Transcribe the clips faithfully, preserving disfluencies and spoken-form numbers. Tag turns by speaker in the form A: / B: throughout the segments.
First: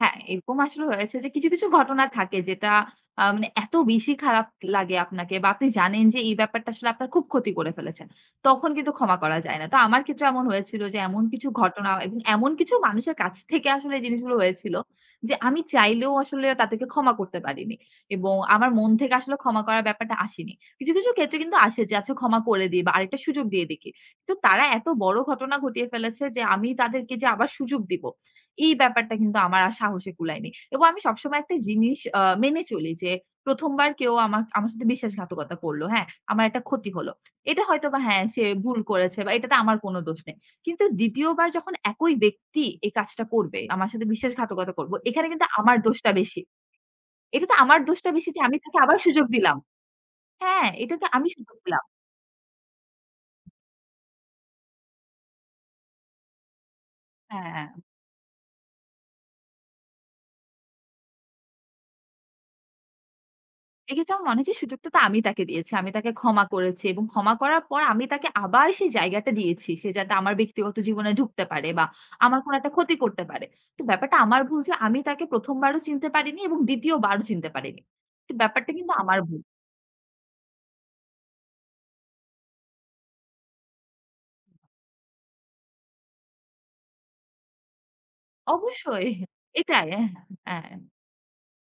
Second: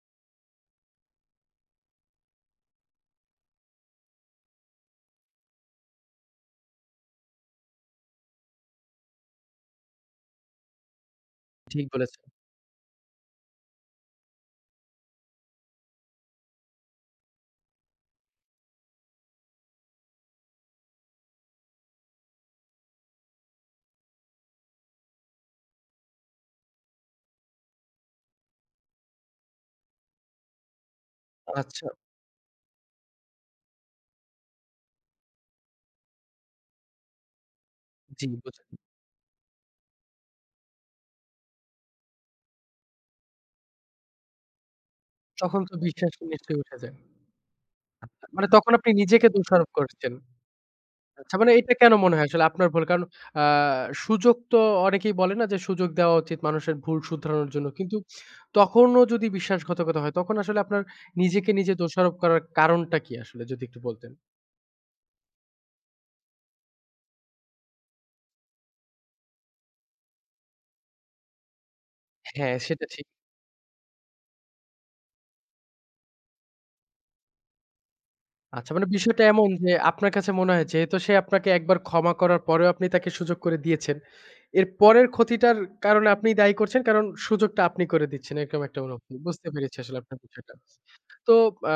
A: হ্যাঁ, এরকম আসলে হয়েছে যে কিছু, কিছু ঘটনা থাকে যেটা আ মানে এত বেশি খারাপ লাগে আপনাকে বা আপনি জানেন যে এই ব্যাপারটা আসলে আপনার খুব ক্ষতি করে ফেলেছেন। তখন কিন্তু ক্ষমা করা যায় না। তো আমার ক্ষেত্রে এমন হয়েছিল যে এমন কিছু
B: ঠিক
A: ঘটনা এবং
B: বলেছেন।
A: এমন কিছু মানুষের কাছ থেকে আসলে এই জিনিসগুলো হয়েছিল যে আমি চাইলেও আসলে তাদেরকে ক্ষমা করতে পারিনি। এবং আমার মন থেকে আসলে ক্ষমা করার ব্যাপারটা আসেনি। কিছু, কিছু ক্ষেত্রে কিন্তু আসে যে আচ্ছা ক্ষমা করে দিই বা আরেকটা সুযোগ দিয়ে দেখি। তো তারা এত বড় ঘটনা ঘটিয়ে ফেলেছে যে আমি তাদেরকে যে আবার সুযোগ দিব। এই ব্যাপারটা কিন্তু আমার আর সাহসে কুলায়নি। এবং আমি সবসময় একটা
B: আচ্ছা।
A: জিনিস আ মেনে চলি যে প্রথম, বার কেউ আমাক আমার সাথে বিশ্বাসঘাতকতা করল। হ্যাঁ, আমার একটা ক্ষতি হল। এটা হয়তো বা হ্যাঁ,
B: জি,
A: সে
B: বোঝান।
A: ভুল করেছে বা এটাতে আমার কোন দোষ নেই। কিন্তু দ্বিতীয় বার যখন একই ব্যক্তি এই কাজটা করবে, আমার সাথে বিশ্বাসঘাতকতা করব। এখানে কিন্তু
B: তখন তো
A: আমার দোষটা
B: বিশ্বাসটা
A: বেশি।
B: নিশ্চয়ই উঠে যায়।
A: এটা তো আমার দোষটা
B: আচ্ছা
A: বেশি যে
B: মানে
A: আমি
B: তখন
A: তাকে
B: আপনি
A: আবার সুযোগ
B: নিজেকে
A: দিলাম।
B: দোষারোপ করছেন।
A: হ্যাঁ, এটা তো আমি
B: আচ্ছা মানে
A: সুযোগ
B: এইটা
A: দিলাম।
B: কেন মনে হয় আসলে আপনার ভুল কারণ আ সুযোগ তো অনেকেই বলে না যে সুযোগ দেওয়া উচিত মানুষের ভুল শুধরানোর জন্য।
A: হ্যাঁ।
B: কিন্তু তখনও যদি বিশ্বাসঘাতকতা হয় তখন আসলে আপনার নিজেকে নিজে দোষারোপ করার কারণটা কি আসলে যদি একটু বলতেন?
A: এক্ষেত্রে আমার মনে হয়েছে সুযোগটা তো আমি তাকে দিয়েছি। আমি তাকে ক্ষমা করেছি এবং ক্ষমা করার পর আমি তাকে আবার সেই জায়গাটা দিয়েছি। সে যাতে আমার ব্যক্তিগত জীবনে ঢুকতে পারে বা আমার কোন
B: হ্যাঁ,
A: একটা
B: সেটা
A: ক্ষতি
B: ঠিক।
A: করতে পারে। তো ব্যাপারটা আমার ভুল যে আমি তাকে প্রথম, বারও চিনতে পারিনি এবং দ্বিতীয় বারও চিনতে পারিনি। তো ব্যাপারটা
B: আচ্ছা মানে
A: কিন্তু আমার
B: বিষয়টা
A: ভুল।
B: এমন যে আপনার কাছে মনে হয় যে যেহেতু সে আপনাকে একবার ক্ষমা করার পরেও আপনি তাকে সুযোগ করে দিয়েছেন। এর পরের ক্ষতিটার কারণে আপনি দায়ী করছেন কারণ সুযোগটা আপনি করে দিচ্ছেন এরকম একটা
A: অবশ্যই
B: অনুভূতি। বুঝতে পেরেছি
A: এটাই।
B: আসলে
A: অ্যা হ্যাঁ।
B: আপনার বিষয়টা।
A: অ্যা
B: তো আ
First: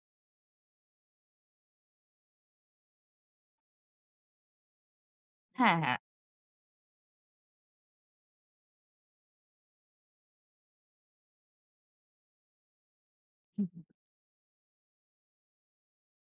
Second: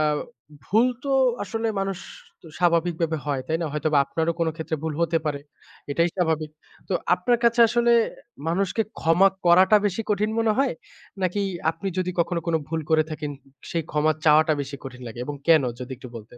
B: ভুল তো আসলে মানুষ স স্বাভাবিকভাবে হয় তাই না? হয়তোবা আপনারও কোন ক্ষেত্রে ভুল হতে পারে।
A: হ্যাঁ, হ্যাঁ।
B: এটাই স্বাভাবিক। তো আপনার কাছে আসলে মানুষকে ক্ষমা করাটা বেশি কঠিন মনে হয়? নাকি আপনি যদি কখনো কোন ভুল করে থাকেন
A: হুম,
B: সেই
A: হুম।
B: ক্ষমা চাওয়াটা বেশি কঠিন লাগে এবং কেন যদি একটু বলতেন।